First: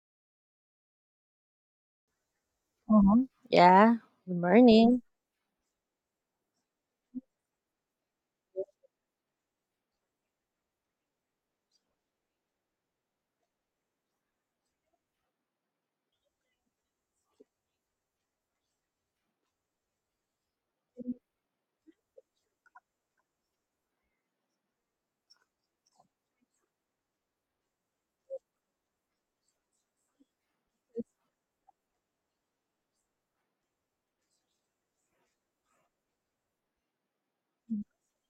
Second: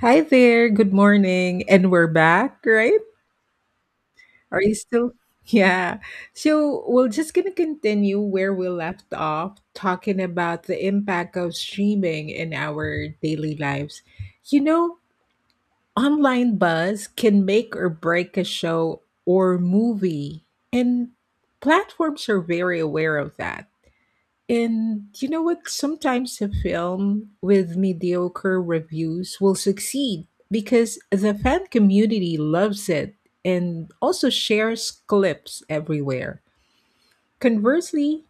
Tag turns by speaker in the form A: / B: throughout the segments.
A: Hi there, good morning. And we're back, right?
B: Hmm, yeah, good
A: Are you
B: morning.
A: still? Yeah. So we're just going to continue where we left off, talking about the impact of streaming in our daily lives. You know, online buzz can make or break a show or movie, and platforms are very aware of that. And you know what? Sometimes a film with mediocre reviews will succeed because the fan community loves it and also shares clips everywhere. Conversely,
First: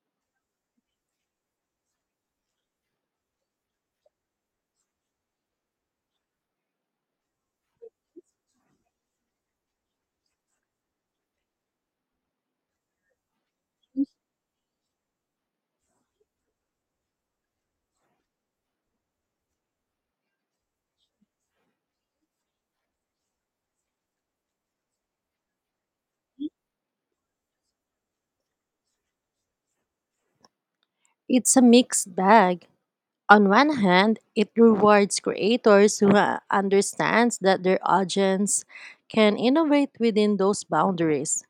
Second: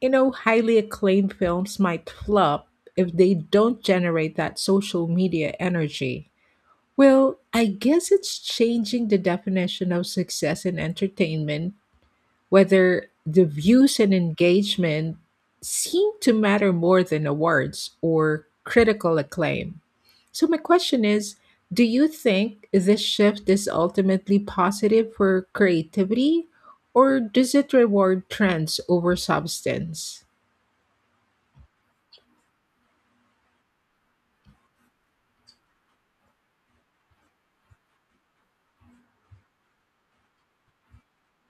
A: you know, highly acclaimed films might flop if they don't generate that social media energy. Well, I guess it's changing the definition of success in entertainment, whether the views and engagement seem to matter more than awards or critical acclaim. So, my question is, do you think this shift is ultimately positive for creativity, or does it reward trends over substance?
B: It's a mixed bag. On one hand, it rewards creators who understands that their audience can innovate within those boundaries.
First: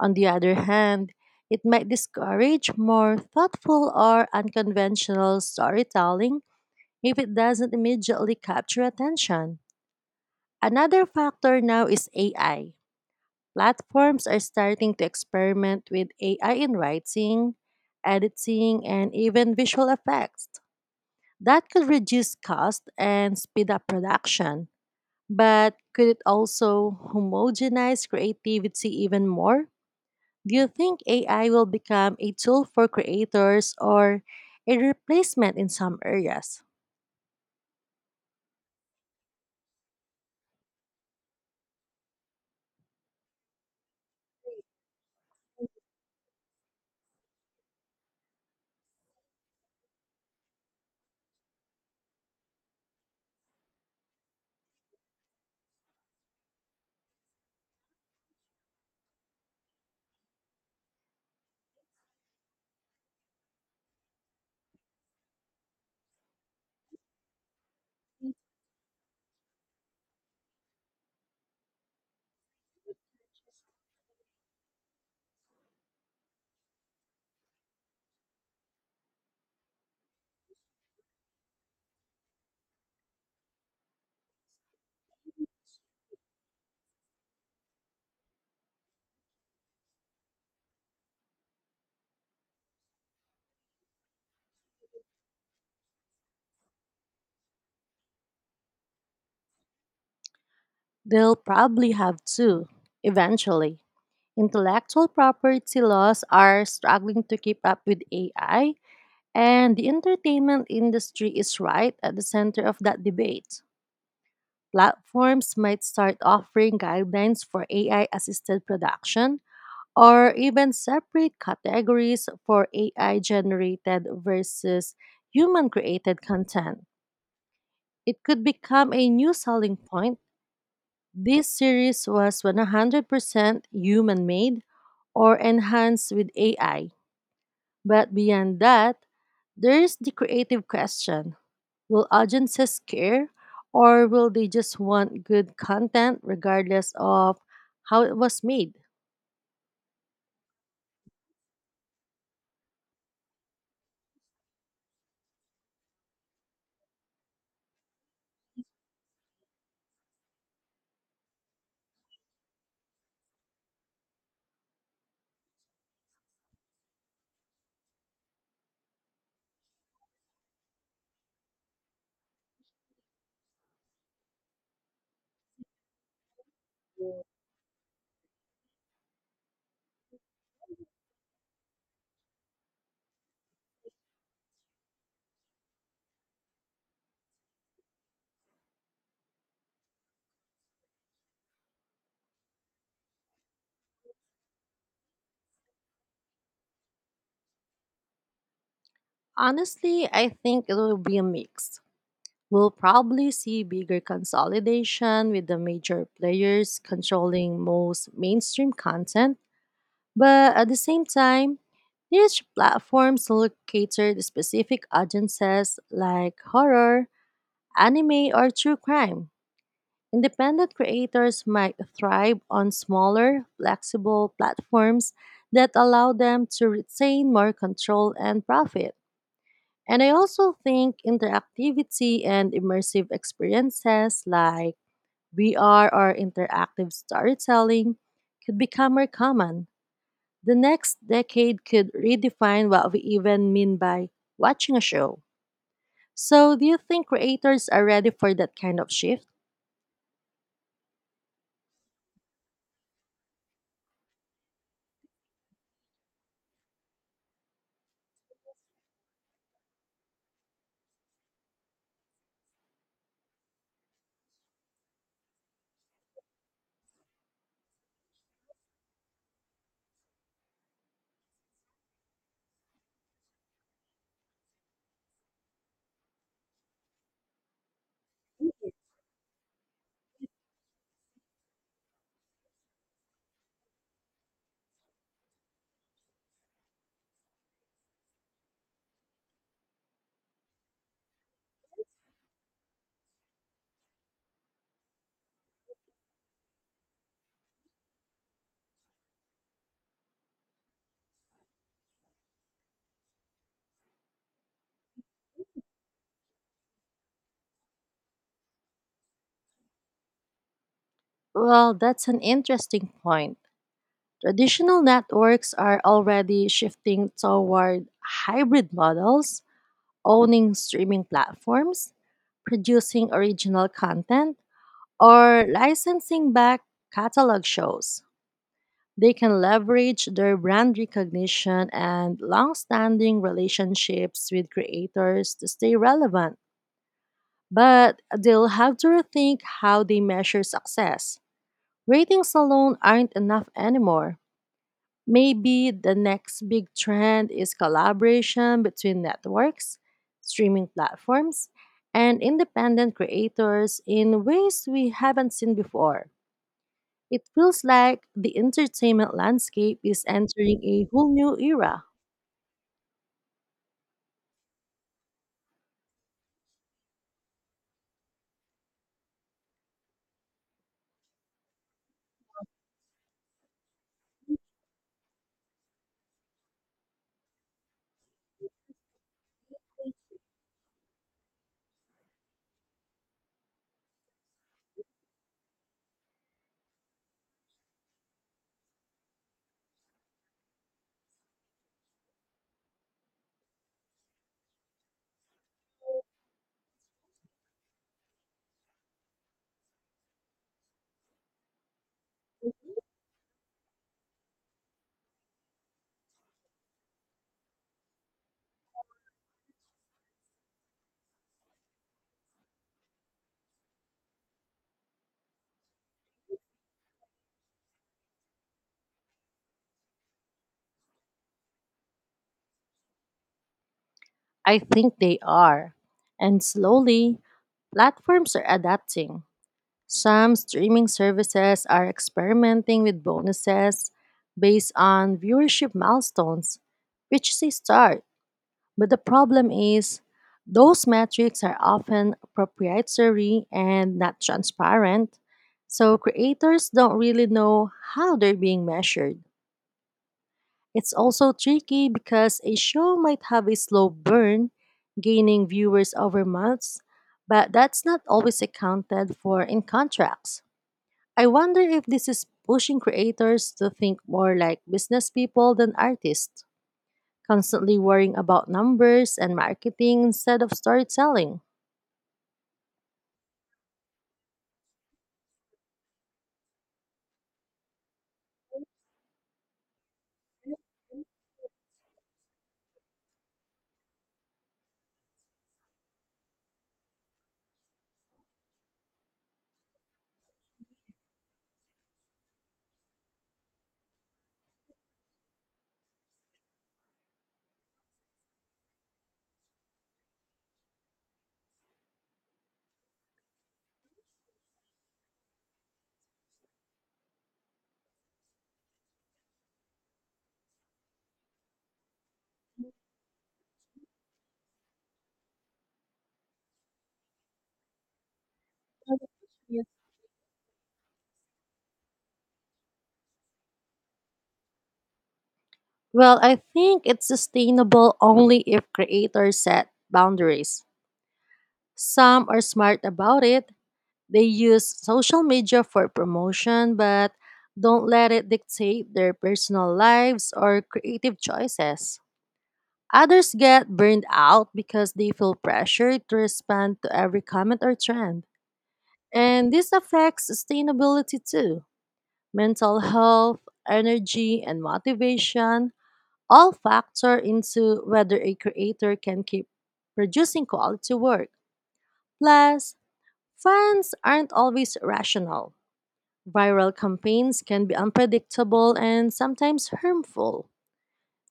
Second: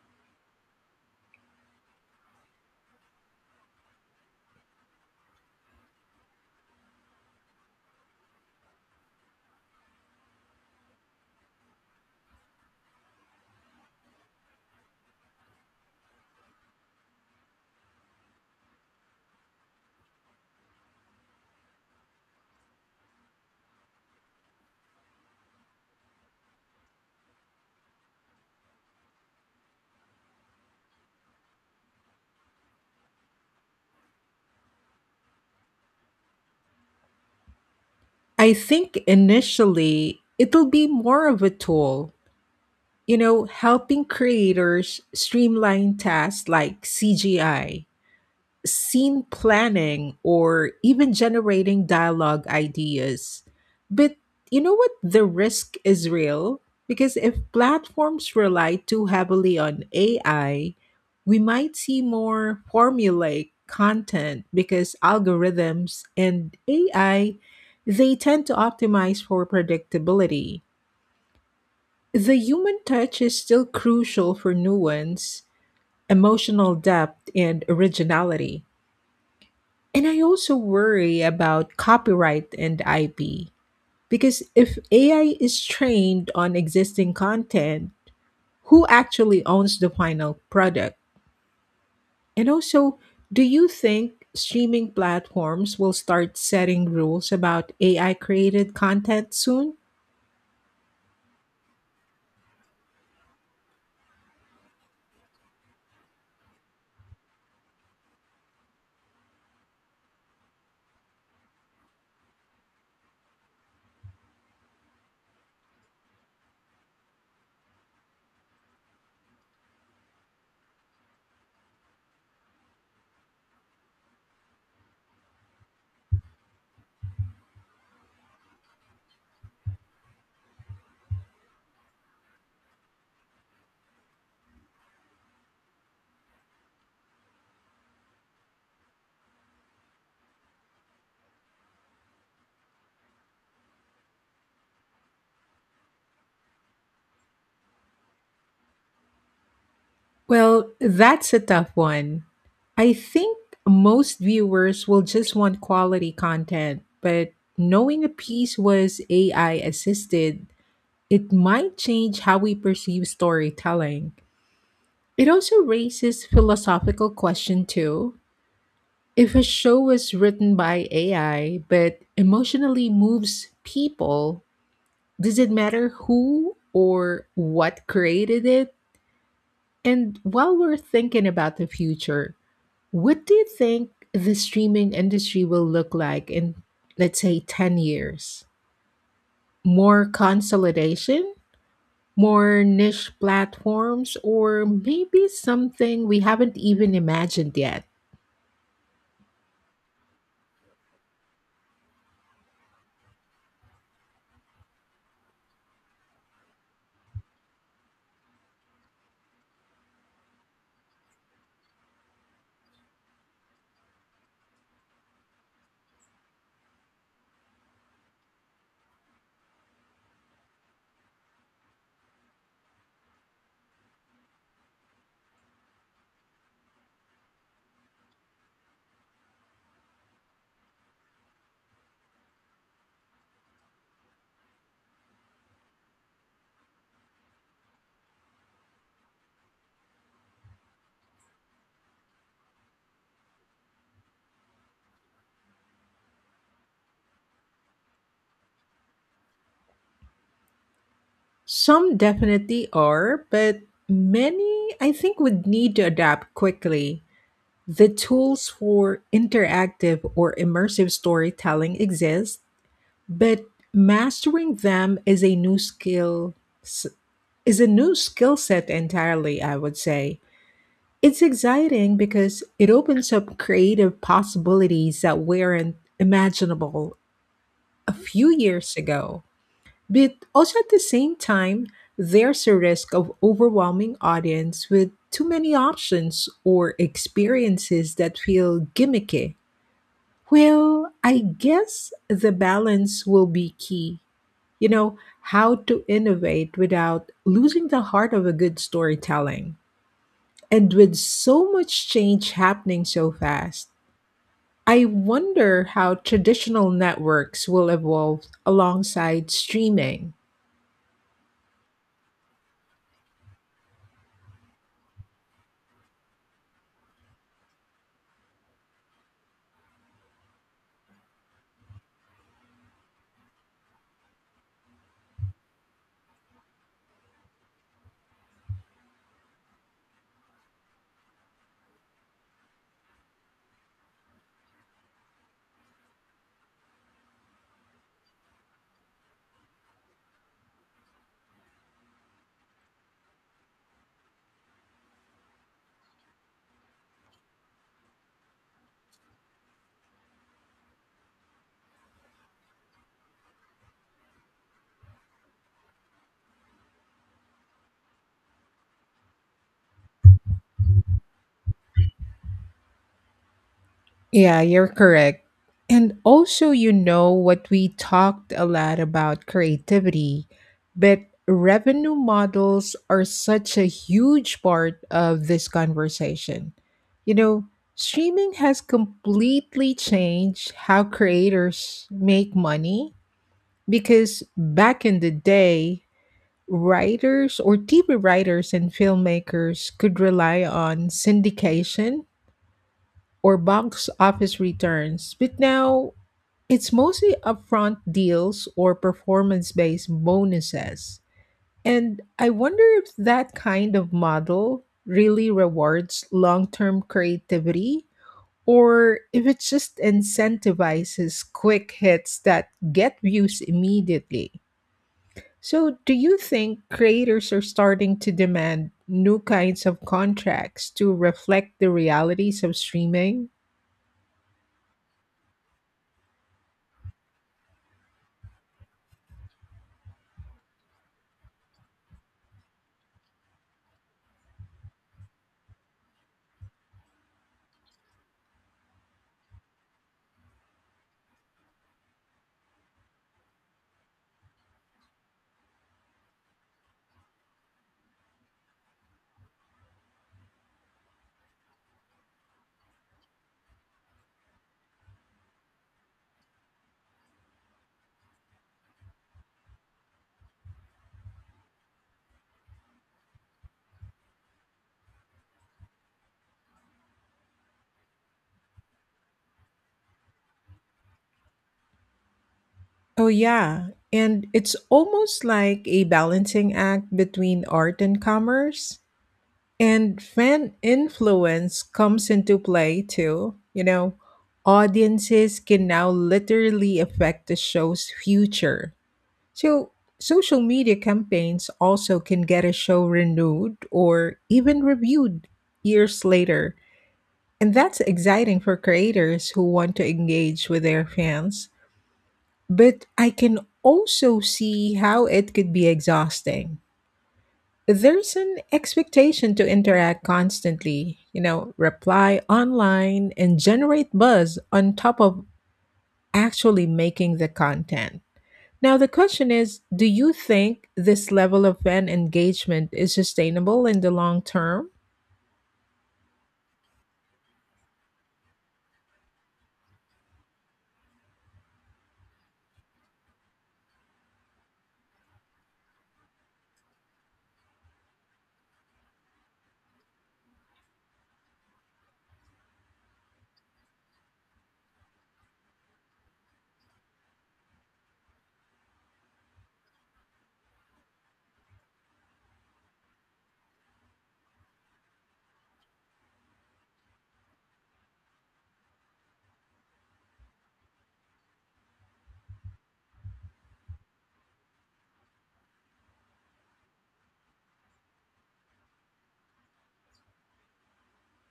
B: On the other hand, it might discourage more thoughtful or unconventional storytelling if it doesn't immediately capture attention. Another factor now is AI. Platforms are starting to experiment with AI in writing, editing, and even visual effects. That could reduce cost and speed up production. But could it also homogenize creativity even more? Do you think AI will become a tool for creators or a replacement in some areas?
A: I think initially it'll be more of a tool, you know, helping creators streamline tasks like CGI, scene planning, or even generating dialogue ideas. But you know what? The risk is real because if platforms rely too heavily on AI, we might see more formulaic content because algorithms and AI, they tend to optimize for predictability. The human touch is still crucial for nuance, emotional depth, and originality. And I also worry about copyright and IP because if AI is trained on existing content, who actually owns the final product? And also, do you think streaming platforms will start setting rules about AI created content soon?
B: They'll probably have to, eventually. Intellectual property laws are struggling to keep up with AI, and the entertainment industry is right at the center of that debate. Platforms might start offering guidelines for AI assisted production or even separate categories for AI generated versus human created content. It could become a new selling point. This series was 100% human made or enhanced with AI. But beyond that, there's the creative question: will agencies care, or will they just want good content regardless of how it was made?
A: Well, that's a tough one. I think most viewers will just want quality content, but knowing a piece was AI assisted, it might change how we perceive storytelling. It also raises philosophical question too. If a show is written by AI but emotionally moves people, does it matter who or what created it? And while we're thinking about the future, what do you think the streaming industry will look like in, let's say, 10 years? More consolidation, more niche platforms, or maybe something we haven't even imagined yet.
B: Honestly, I think it will be a mix. We'll probably see bigger consolidation with the major players controlling most mainstream content, but at the same time, niche platforms will cater to specific audiences like horror, anime, or true crime. Independent creators might thrive on smaller, flexible platforms that allow them to retain more control and profit. And I also think interactivity and immersive experiences like VR or interactive storytelling could become more common. The next decade could redefine what we even mean by watching a show. So, do you think creators are ready for that kind of shift?
A: Some definitely are, but many I think would need to adapt quickly. The tools for interactive or immersive storytelling exist, but mastering them is a new skill, s- is a new skill set entirely, I would say. It's exciting because it opens up creative possibilities that weren't imaginable a few years ago. But also at the same time, there's a risk of overwhelming audience with too many options or experiences that feel gimmicky. Well, I guess the balance will be key. You know, how to innovate without losing the heart of a good storytelling. And with so much change happening so fast, I wonder how traditional networks will evolve alongside streaming.
B: Well, that's an interesting point. Traditional networks are already shifting toward hybrid models, owning streaming platforms, producing original content, or licensing back catalog shows. They can leverage their brand recognition and long standing relationships with creators to stay relevant. But they'll have to rethink how they measure success. Ratings alone aren't enough anymore. Maybe the next big trend is collaboration between networks, streaming platforms, and independent creators in ways we haven't seen before. It feels like the entertainment landscape is entering a whole new era.
A: Yeah, you're correct. And also, you know what, we talked a lot about creativity, but revenue models are such a huge part of this conversation. You know, streaming has completely changed how creators make money. Because back in the day, writers or TV writers and filmmakers could rely on syndication or box office returns, but now it's mostly upfront deals or performance based bonuses. And I wonder if that kind of model really rewards long term creativity or if it just incentivizes quick hits that get views immediately. So, do you think creators are starting to demand new kinds of contracts to reflect the realities of streaming?
B: I think they are. And slowly, platforms are adapting. Some streaming services are experimenting with bonuses based on viewership milestones, which is a start. But the problem is, those metrics are often proprietary and not transparent, so creators don't really know how they're being measured. It's also tricky because a show might have a slow burn, gaining viewers over months, but that's not always accounted for in contracts. I wonder if this is pushing creators to think more like business people than artists, constantly worrying about numbers and marketing instead of storytelling.
A: Oh, yeah. And it's almost like a balancing act between art and commerce. And fan influence comes into play too. You know, audiences can now literally affect the show's future. So, social media campaigns also can get a show renewed or even reviewed years later. And that's exciting for creators who want to engage with their fans. But I can also see how it could be exhausting. There's an expectation to interact constantly, you know, reply online and generate buzz on top of actually making the content. Now, the question is,
B: Yeah.
A: do you think this level of fan engagement is sustainable in the long term?
B: Well, I think it's sustainable only if creators set boundaries. Some are smart about it. They use social media for promotion, but don't let it dictate their personal lives or creative choices. Others get burned out because they feel pressured to respond to every comment or trend. And this affects sustainability too. Mental health, energy, and motivation all factor into whether a creator can keep producing quality work. Plus, fans aren't always rational. Viral campaigns can be unpredictable and sometimes harmful.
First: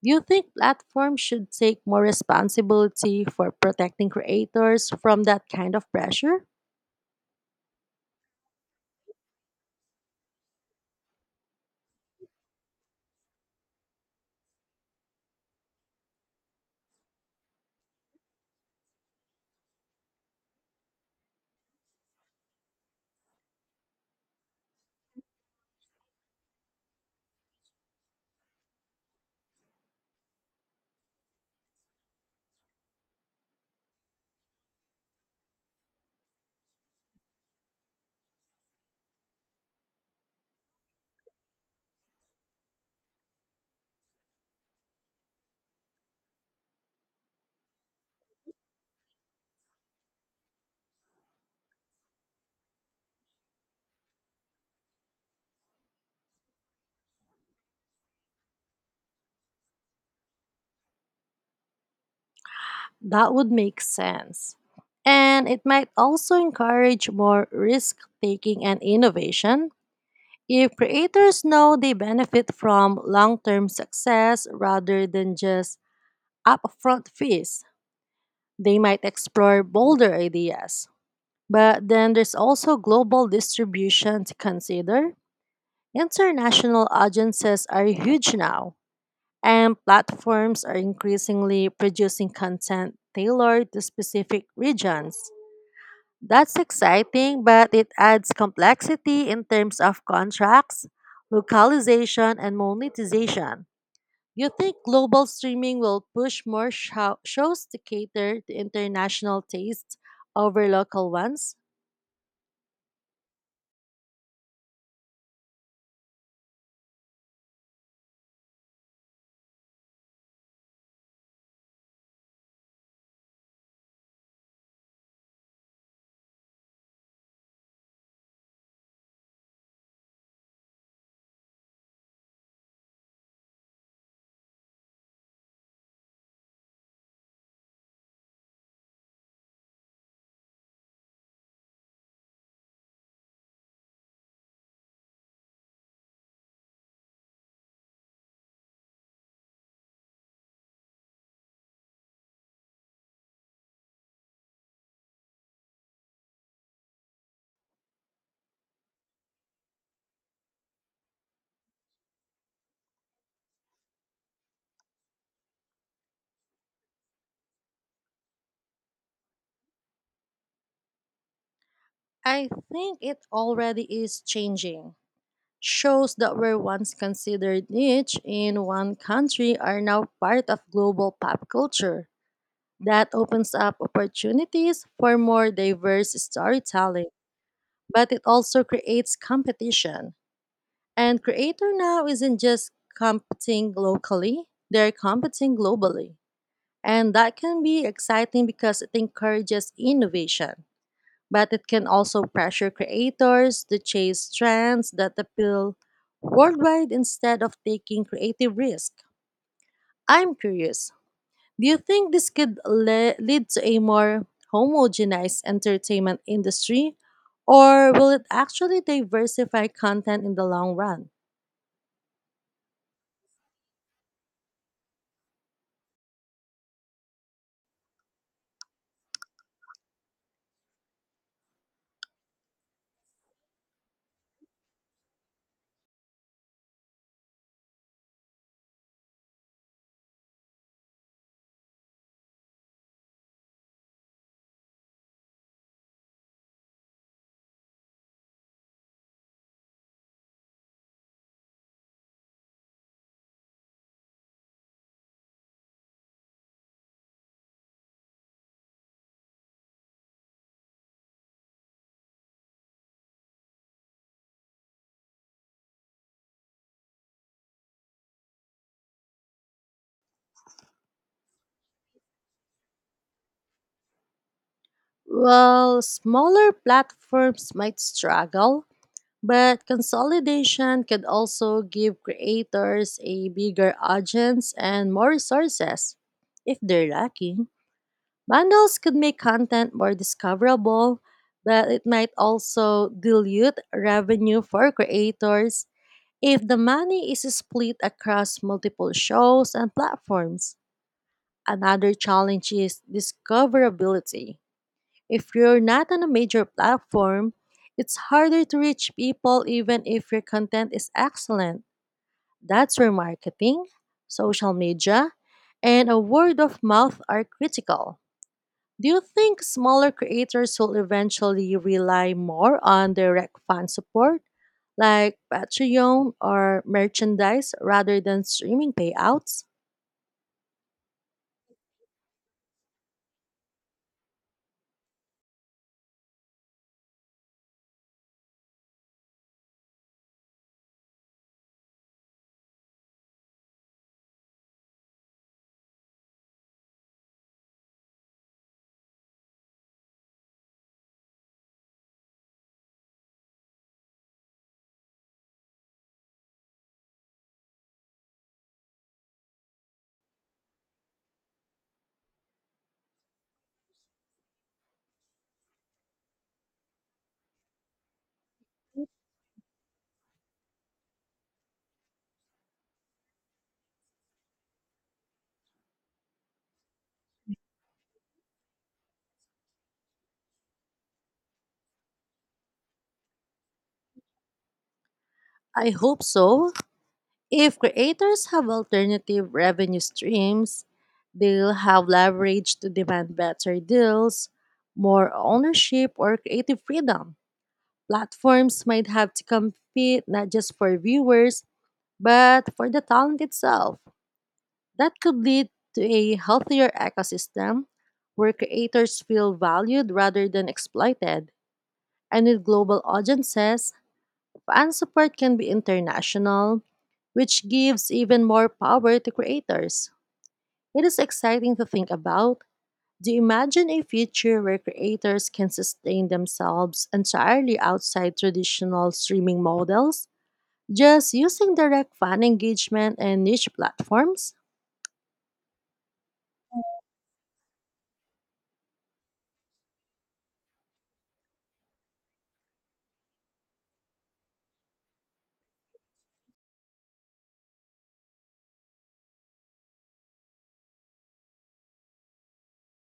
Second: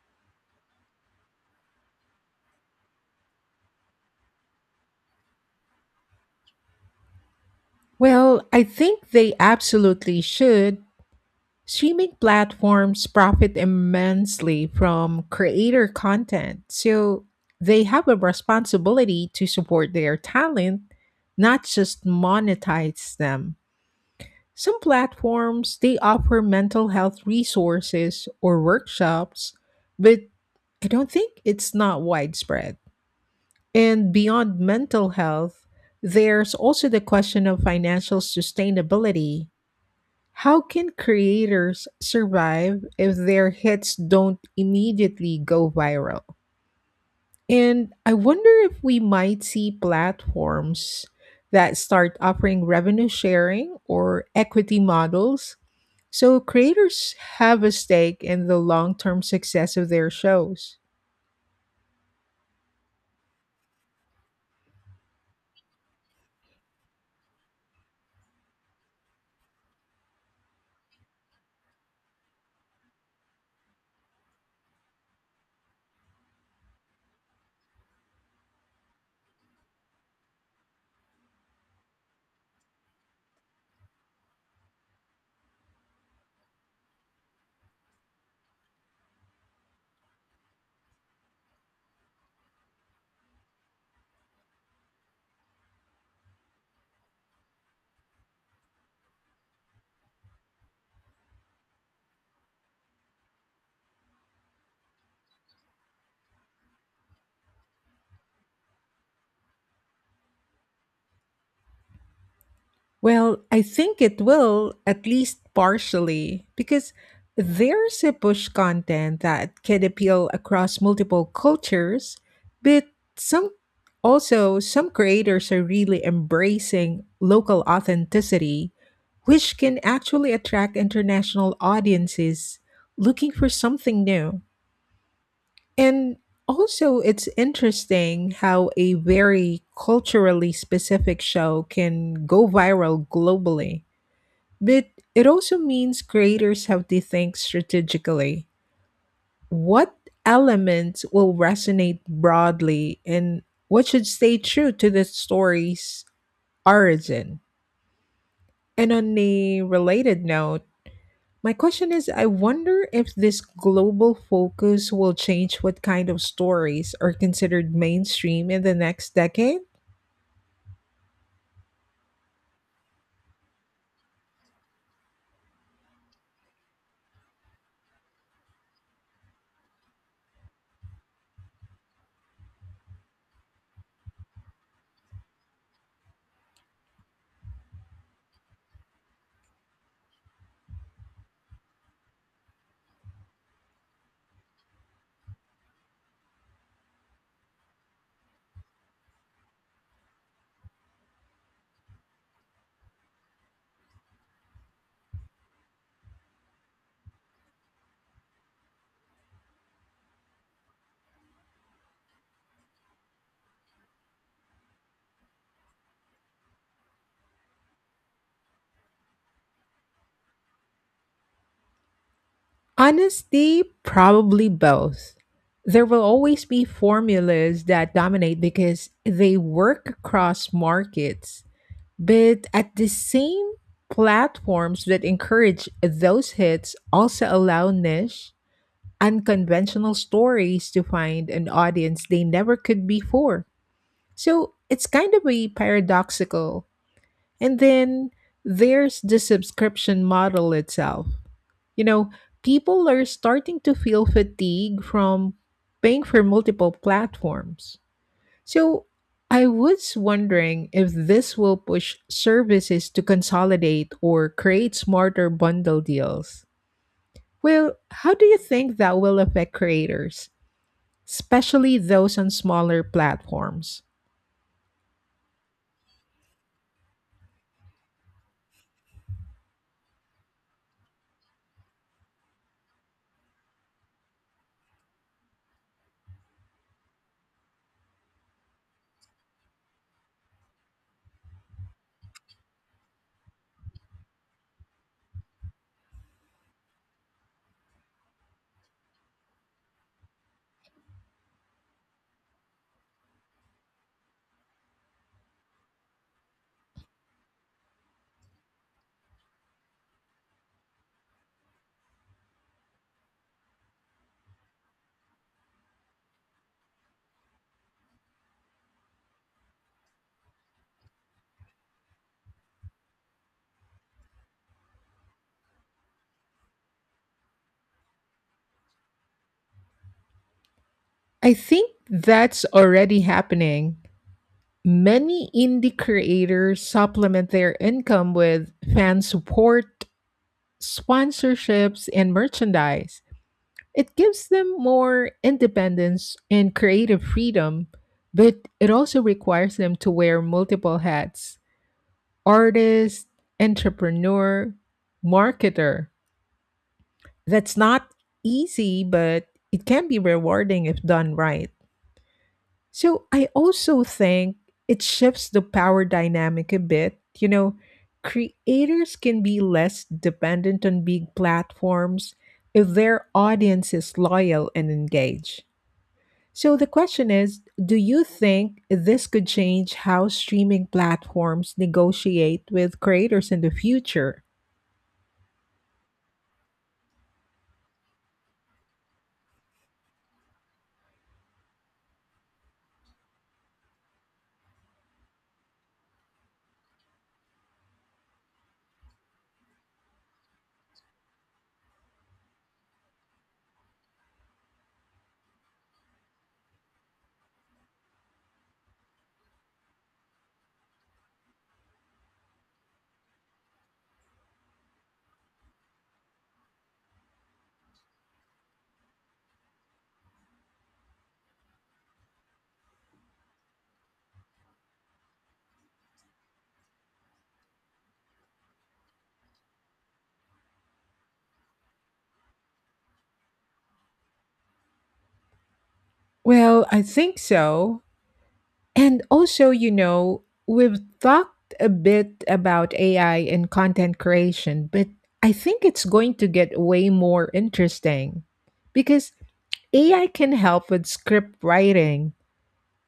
B: Do you think platforms should take more responsibility for protecting creators from that kind of pressure?
A: Well, I think they absolutely should. Streaming platforms profit immensely from creator content, so they have a responsibility to support their talent, not just monetize them. Some platforms, they offer mental health resources or workshops, but I don't think it's not widespread. And beyond mental health, there's also the question of financial sustainability. How can creators survive if their hits don't immediately go viral? And I wonder if we might see platforms that start offering revenue sharing or equity models so creators have a stake in the long term success of their shows.
B: That would make sense. And it might also encourage more risk taking and innovation if creators know they benefit from long term success rather than just upfront fees. They might explore bolder ideas. But then there's also global distribution to consider. International audiences are huge now, and platforms are increasingly producing content tailored to specific regions. That's exciting, but it adds complexity in terms of contracts, localization, and monetization. Do you think global streaming will push more shows to cater to international tastes over local ones?
A: Well, I think it will, at least partially, because there's a push content that can appeal across multiple cultures, but some, also some creators are really embracing local authenticity, which can actually attract international audiences looking for something new. And also, it's interesting how a very culturally specific show can go viral globally. But it also means creators have to think strategically. What elements will resonate broadly, and what should stay true to the story's origin? And on a related note, my question is, I wonder if this global focus will change what kind of stories are considered mainstream in the next decade?
B: I think it already is changing. Shows that were once considered niche in one country are now part of global pop culture. That opens up opportunities for more diverse storytelling, but it also creates competition. And creator now isn't just competing locally, they're competing globally. And that can be exciting because it encourages innovation, but it can also pressure creators to chase trends that appeal worldwide instead of taking creative risk. I'm curious, do you think this could lead to a more homogenized entertainment industry, or will it actually diversify content in the long run?
A: Honestly, probably both. There will always be formulas that dominate because they work across markets, but at the same, platforms that encourage those hits also allow niche, unconventional stories to find an audience they never could before. So it's kind of a paradoxical. And then there's the subscription model itself. You know, people are starting to feel fatigue from paying for multiple platforms. So I was wondering if this will push services to consolidate or create smarter bundle deals. Well, how do you think that will affect creators, especially those on smaller platforms?
B: Well, smaller platforms might struggle, but consolidation could also give creators a bigger audience and more resources if they're lucky. Bundles could make content more discoverable, but it might also dilute revenue for creators if the money is split across multiple shows and platforms. Another challenge is discoverability. If you're not on a major platform, it's harder to reach people even if your content is excellent. That's where marketing, social media, and a word of mouth are critical. Do you think smaller creators will eventually rely more on direct fan support, like Patreon or merchandise, rather than streaming payouts?
A: I think that's already happening. Many indie creators supplement their income with fan support, sponsorships, and merchandise. It gives them more independence and creative freedom, but it also requires them to wear multiple hats: artist, entrepreneur, marketer. That's not easy, but it can be rewarding if done right. So I also think it shifts the power dynamic a bit. You know, creators can be less dependent on big platforms if their audience is loyal and engaged. So the question is, do you think this could change how streaming platforms negotiate with creators in the future?
B: I hope so. If creators have alternative revenue streams, they'll have leverage to demand better deals, more ownership, or creative freedom. Platforms might have to compete not just for viewers, but for the talent itself. That could lead to a healthier ecosystem where creators feel valued rather than exploited. And with global audiences, fan support can be international, which gives even more power to creators. It is exciting to think about. Do you imagine a future where creators can sustain themselves entirely outside traditional streaming models, just using direct fan engagement and niche platforms?
A: Well, I think so. And also, you know, we've talked a bit about AI and content creation, but I think it's going to get way more interesting because AI can help with script writing,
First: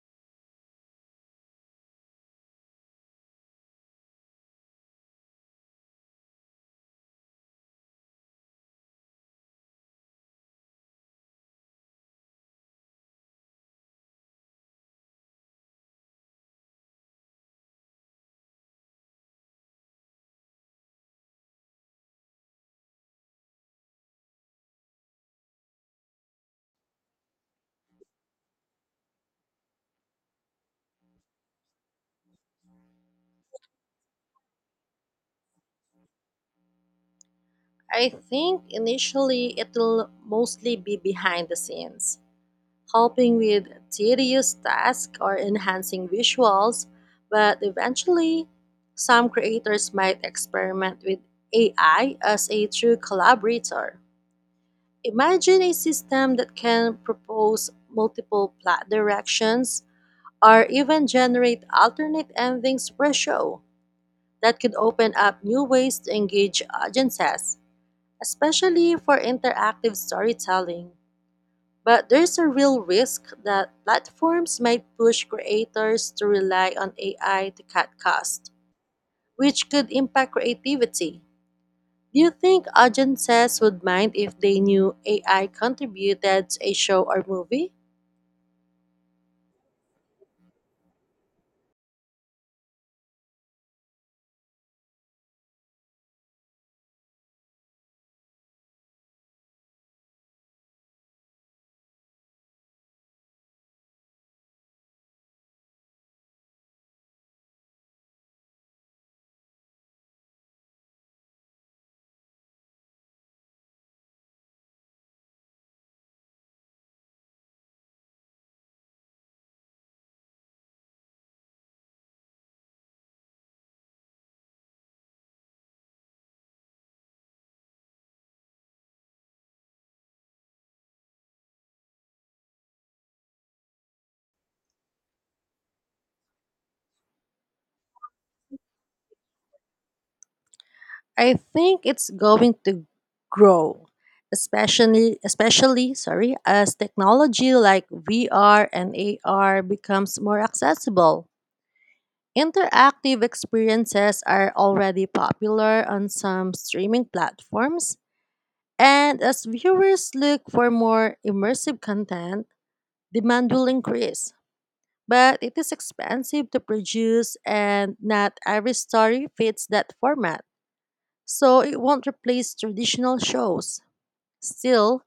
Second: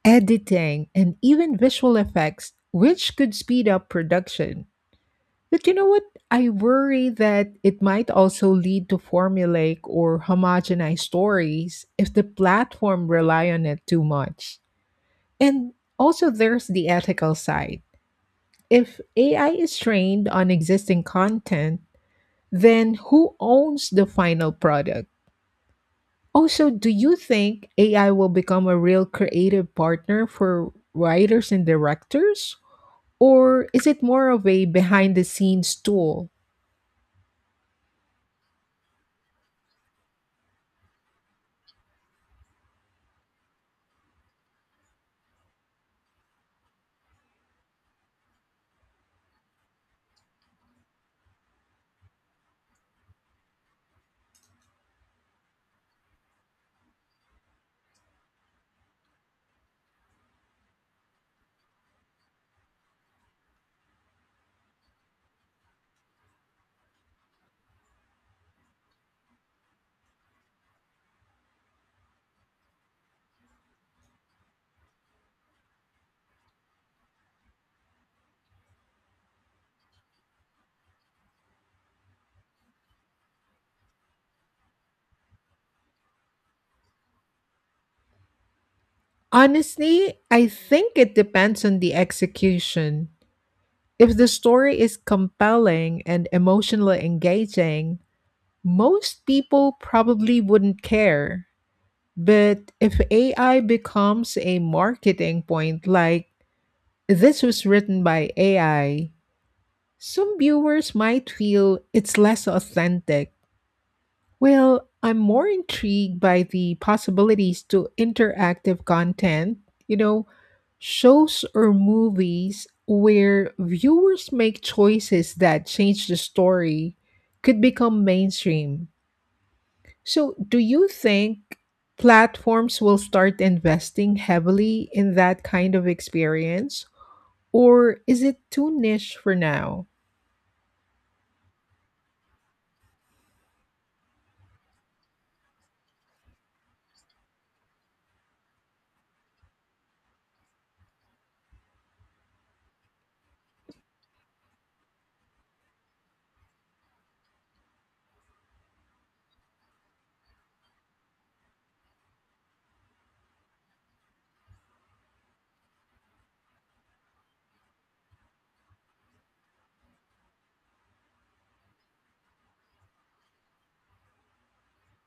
A: editing, and even visual effects, which could speed up production. But you know what? I worry that it might also lead to formulaic or homogenized stories if the platform rely on it too much. And also, there's the ethical side. If AI is trained on existing content, then who owns the final product? Also, do you think AI will become a real creative partner for writers and directors? Or is it more of a behind the scenes tool?
B: I think initially it'll mostly be behind the scenes, helping with tedious tasks or enhancing visuals, but eventually, some creators might experiment with AI as a true collaborator. Imagine a system that can propose multiple plot directions or even generate alternate endings per show. That could open up new ways to engage audiences, especially for interactive storytelling. But there's a real risk that platforms might push creators to rely on AI to cut costs, which could impact creativity. Do you think audiences would mind if they knew AI contributed to a show or movie?
A: Honestly, I think it depends on the execution. If the story is compelling and emotionally engaging, most people probably wouldn't care. But if AI becomes a marketing point, like this was written by AI, some viewers might feel it's less authentic. Well, I'm more intrigued by the possibilities to interactive content. You know, shows or movies where viewers make choices that change the story could become mainstream. So, do you think platforms will start investing heavily in that kind of experience, or is it too niche for now?
B: I think it's going to grow, especially as technology like VR and AR becomes more accessible. Interactive experiences are already popular on some streaming platforms, and as viewers look for more immersive content, demand will increase. But it is expensive to produce, and not every story fits that format, so it won't replace traditional shows. Still,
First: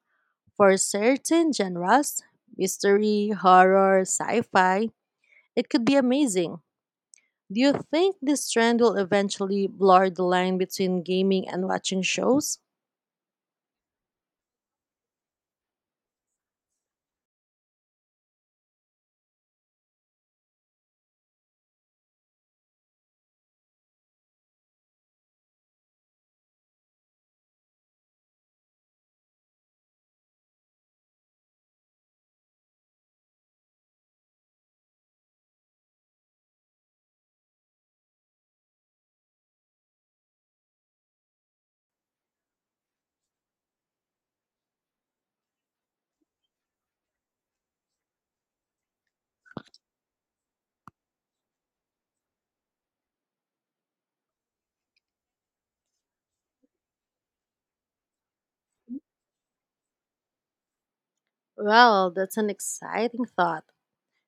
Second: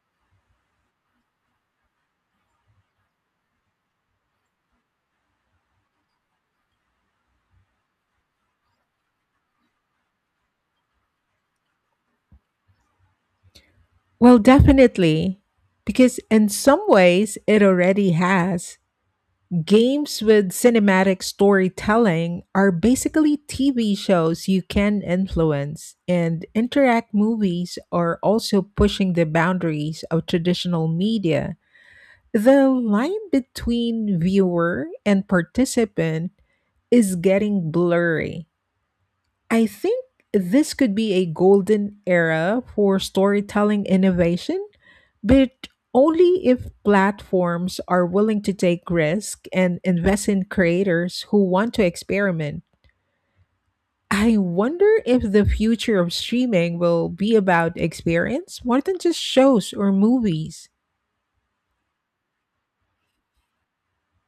B: for certain genres, mystery, horror, sci fi, it could be amazing. Do you think this trend will eventually blur the line between gaming and watching shows?
A: Well, definitely, because in some ways it already has. Games with cinematic storytelling are basically TV shows you can influence, and interact movies are also pushing the boundaries of traditional media. The line between viewer and participant is getting blurry. I think this could be a golden era for storytelling innovation, but only if platforms are willing to take risk and invest in creators who want to experiment. I wonder if the future of streaming will be about experience more than just shows or movies.
B: Well, that's an exciting thought.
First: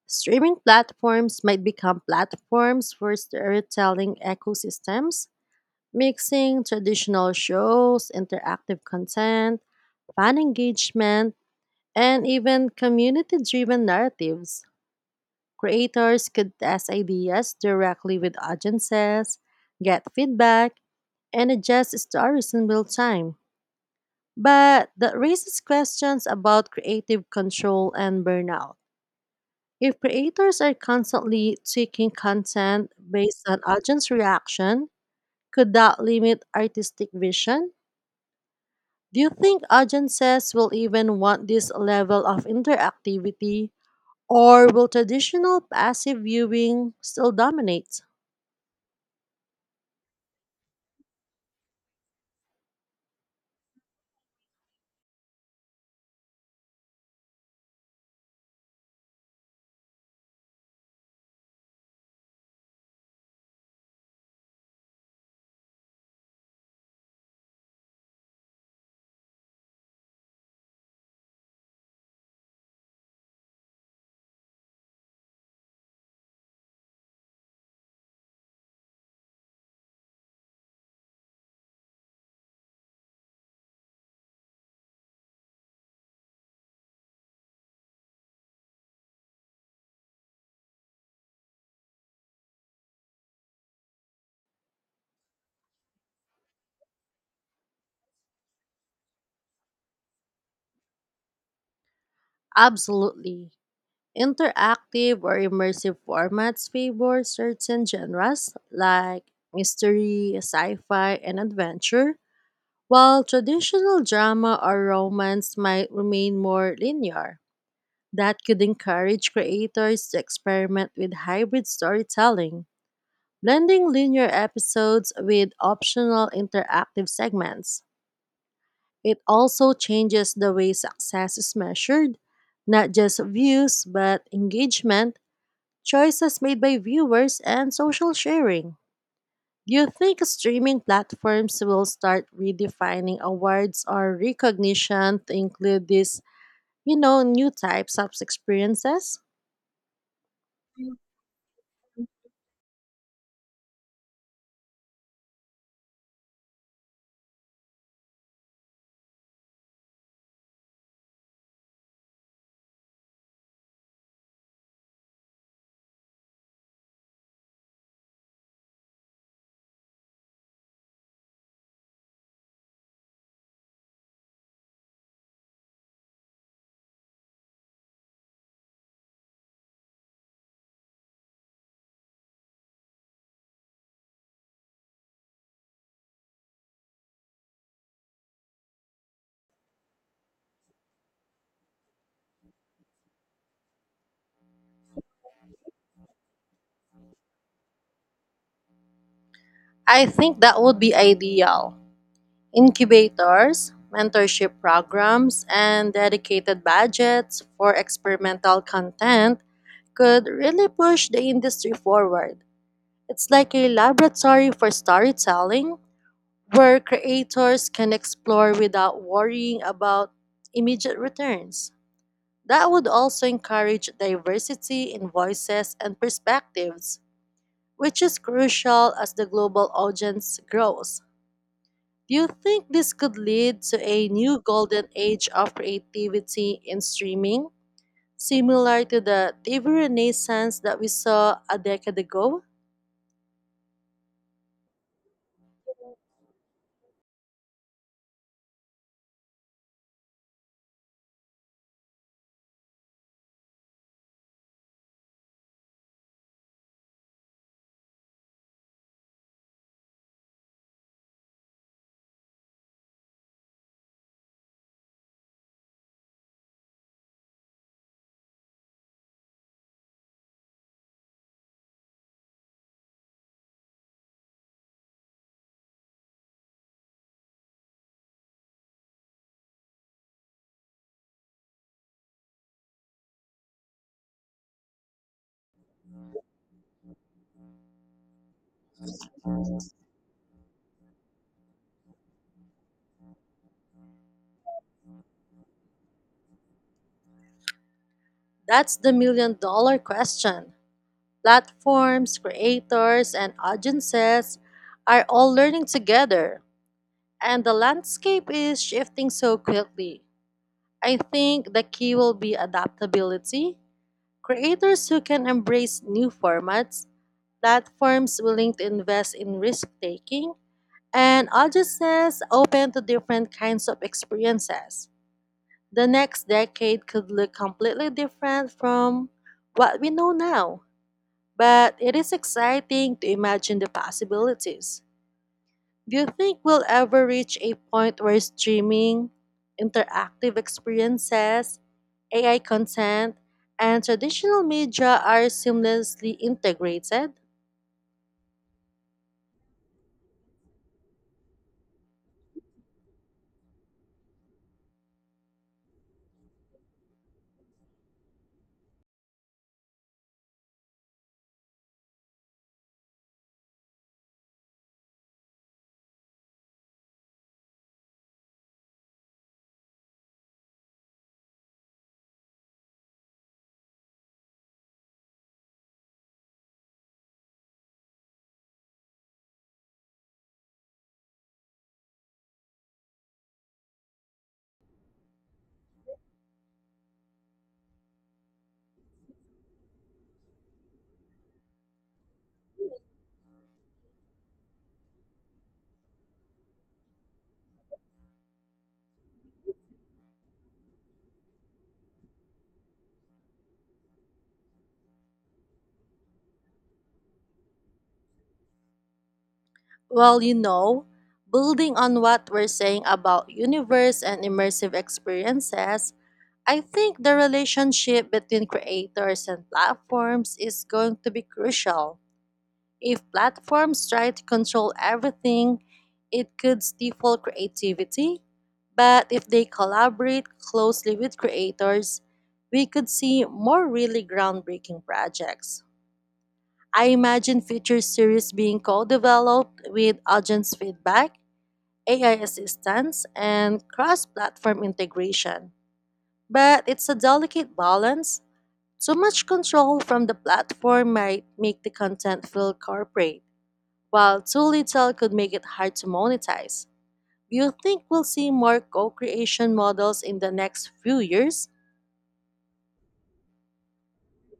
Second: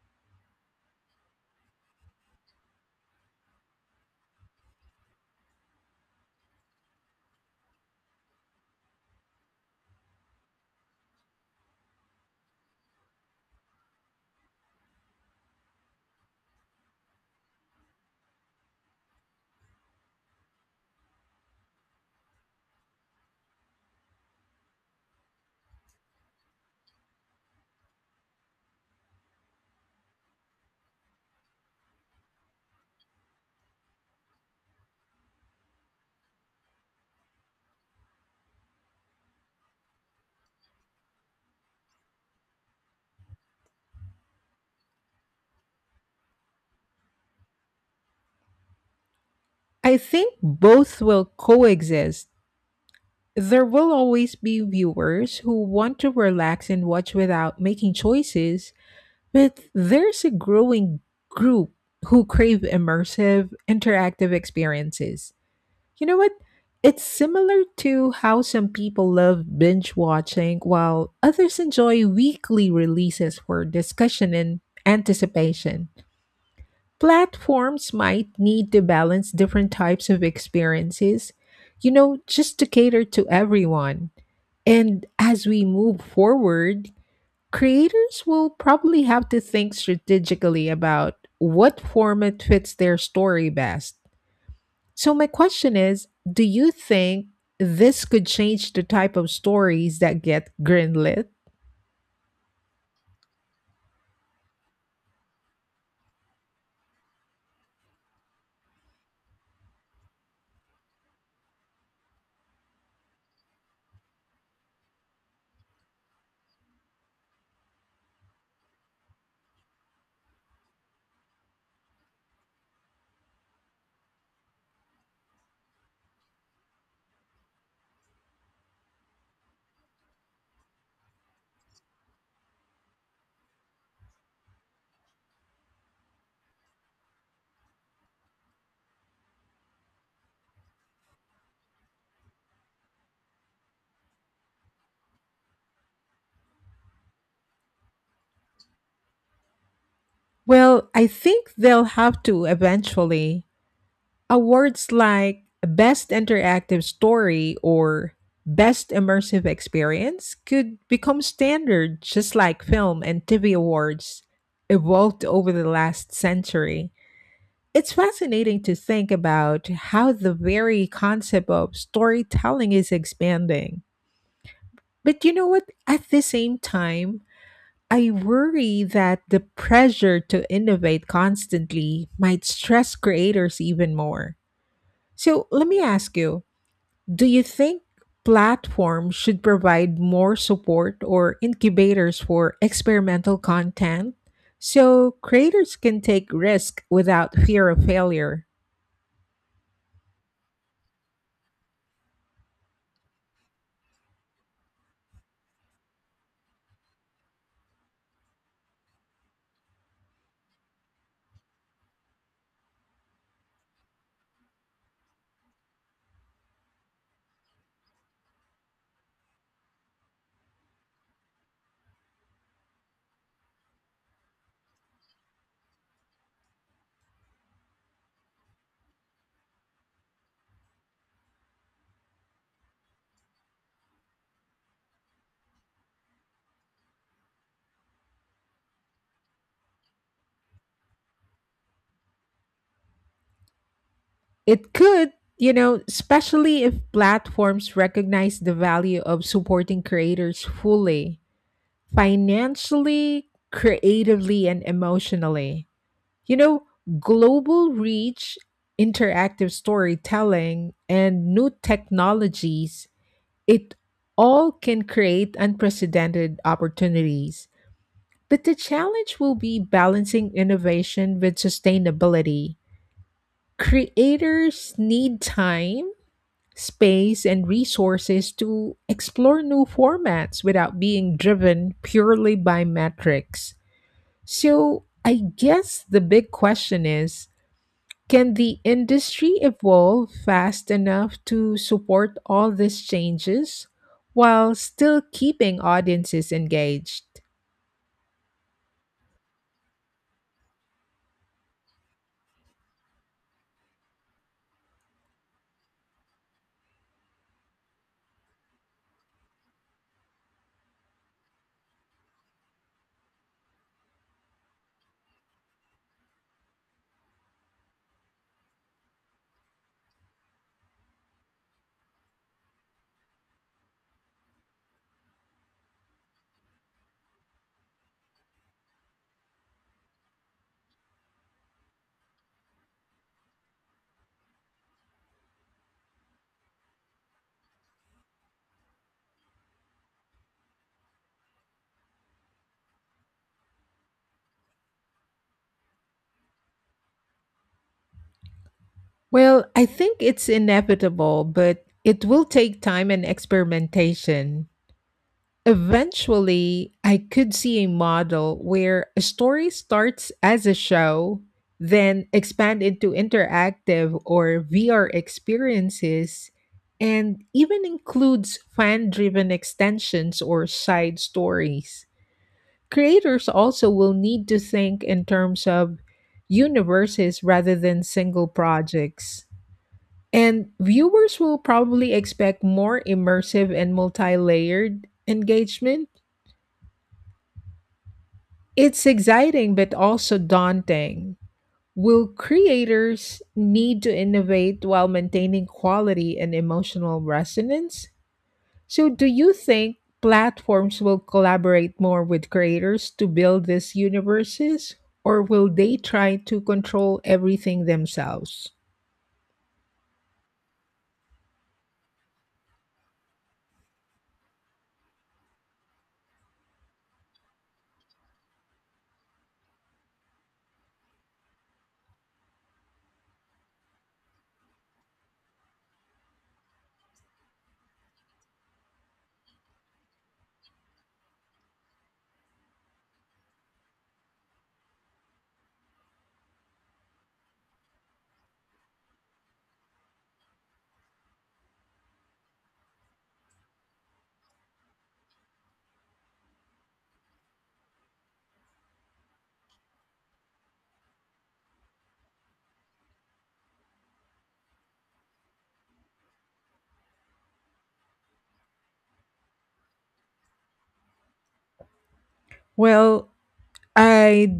B: Streaming platforms might become platforms for storytelling ecosystems, mixing traditional shows, interactive content, fan engagement, and even community driven narratives. Creators could test ideas directly with audiences, get feedback, and adjust stories in real time. But that raises questions about creative control and burnout. If creators are constantly tweaking content based on audience reaction, could that limit artistic vision? Do you think audiences will even want this level of interactivity, or will traditional passive viewing still dominate?
A: I think both will coexist. There will always be viewers who want to relax and watch without making choices, but there's a growing group who crave immersive, interactive experiences. You know what? It's similar to how some people love binge watching while others enjoy weekly releases for discussion and anticipation. Platforms might need to balance different types of experiences, you know, just to cater to everyone. And as we move forward, creators will probably have to think strategically about what format fits their story best. So, my question is, do you think this could change the type of stories that get greenlit?
B: Absolutely. Interactive or immersive formats favor certain genres like mystery, sci fi, and adventure, while traditional drama or romance might remain more linear. That could encourage creators to experiment with hybrid storytelling, blending linear episodes with optional interactive segments. It also changes the way success is measured, not just views, but engagement, choices made by viewers, and social sharing. Do you think streaming platforms will start redefining awards or recognition to include these, you know, new types of experiences?
A: Well, I think they'll have to eventually. Awards like Best Interactive Story or Best Immersive Experience could become standard, just like film and TV awards evolved over the last century. It's fascinating to think about how the very concept of storytelling is expanding. But you know what? At the same time, I worry that the pressure to innovate constantly might stress creators even more. So let me ask you, do you think platforms should provide more support or incubators for experimental content so creators can take risk without fear of failure?
B: I think that would be ideal. Incubators, mentorship programs, and dedicated budgets for experimental content could really push the industry forward. It's like a laboratory for storytelling, where creators can explore without worrying about immediate returns. That would also encourage diversity in voices and perspectives, which is crucial as the global audience grows. Do you think this could lead to a new golden age of creativity in streaming, similar to the TV renaissance that we saw a decade ago?
A: It could, you know, especially if platforms recognize the value of supporting creators fully, financially, creatively, and emotionally. You know, global reach, interactive storytelling, and new technologies, it all can create unprecedented opportunities, but the challenge will be balancing innovation with sustainability. Creators need time, space, and resources to explore new formats without being driven purely by metrics. So, I guess the big question is, can the industry evolve fast enough to support all these changes while still keeping audiences engaged?
B: That's the million-dollar question. Platforms, creators, and audiences are all learning together, and the landscape is shifting so quickly. I think the key will be adaptability. Creators who can embrace new formats, platforms willing to invest in risk taking, and audiences open to different kinds of experiences. The next decade could look completely different from what we know now. But it is exciting to imagine the possibilities. Do you think we'll ever reach a point where streaming, interactive experiences, AI content, and traditional media are seamlessly integrated?
A: Well, I think it's inevitable, but it will take time and experimentation. Eventually, I could see a model where a story starts as a show, then expand into interactive or VR experiences, and even includes fan-driven extensions or side stories. Creators also will need to think in terms of universes rather than single projects. And viewers will probably expect more immersive and multi layered engagement. It's exciting but also daunting. Will creators need to innovate while maintaining quality and emotional resonance? So, do you think platforms will collaborate more with creators to build these universes, or will they try to control everything themselves?
B: Well, you know, building on what we're saying about universe and immersive experiences, I think the relationship between creators and platforms is going to be crucial. If platforms try to control everything, it could stifle creativity. But if they collaborate closely with creators, we could see more really groundbreaking projects. I imagine future series being co developed with audience feedback, AI assistance, and cross platform integration. But it's a delicate balance, too much control from the platform might make the content feel corporate, while too little could make it hard to monetize. Do you think we'll see more co creation models in the next few years?
A: Well, I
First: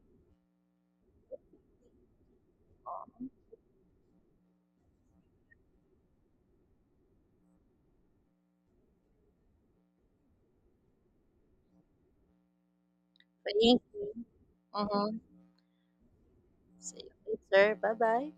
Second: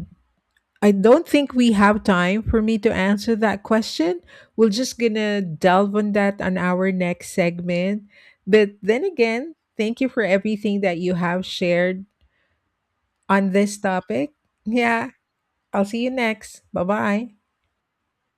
A: I don't think we have time for me to answer that question. We're just gonna delve on that on our next segment. But then again, thank you for everything that you have shared on this
B: Thank you.
A: topic. Yeah,
B: Mhm.
A: I'll see you next. Bye
B: See
A: bye.
B: you later. Bye bye.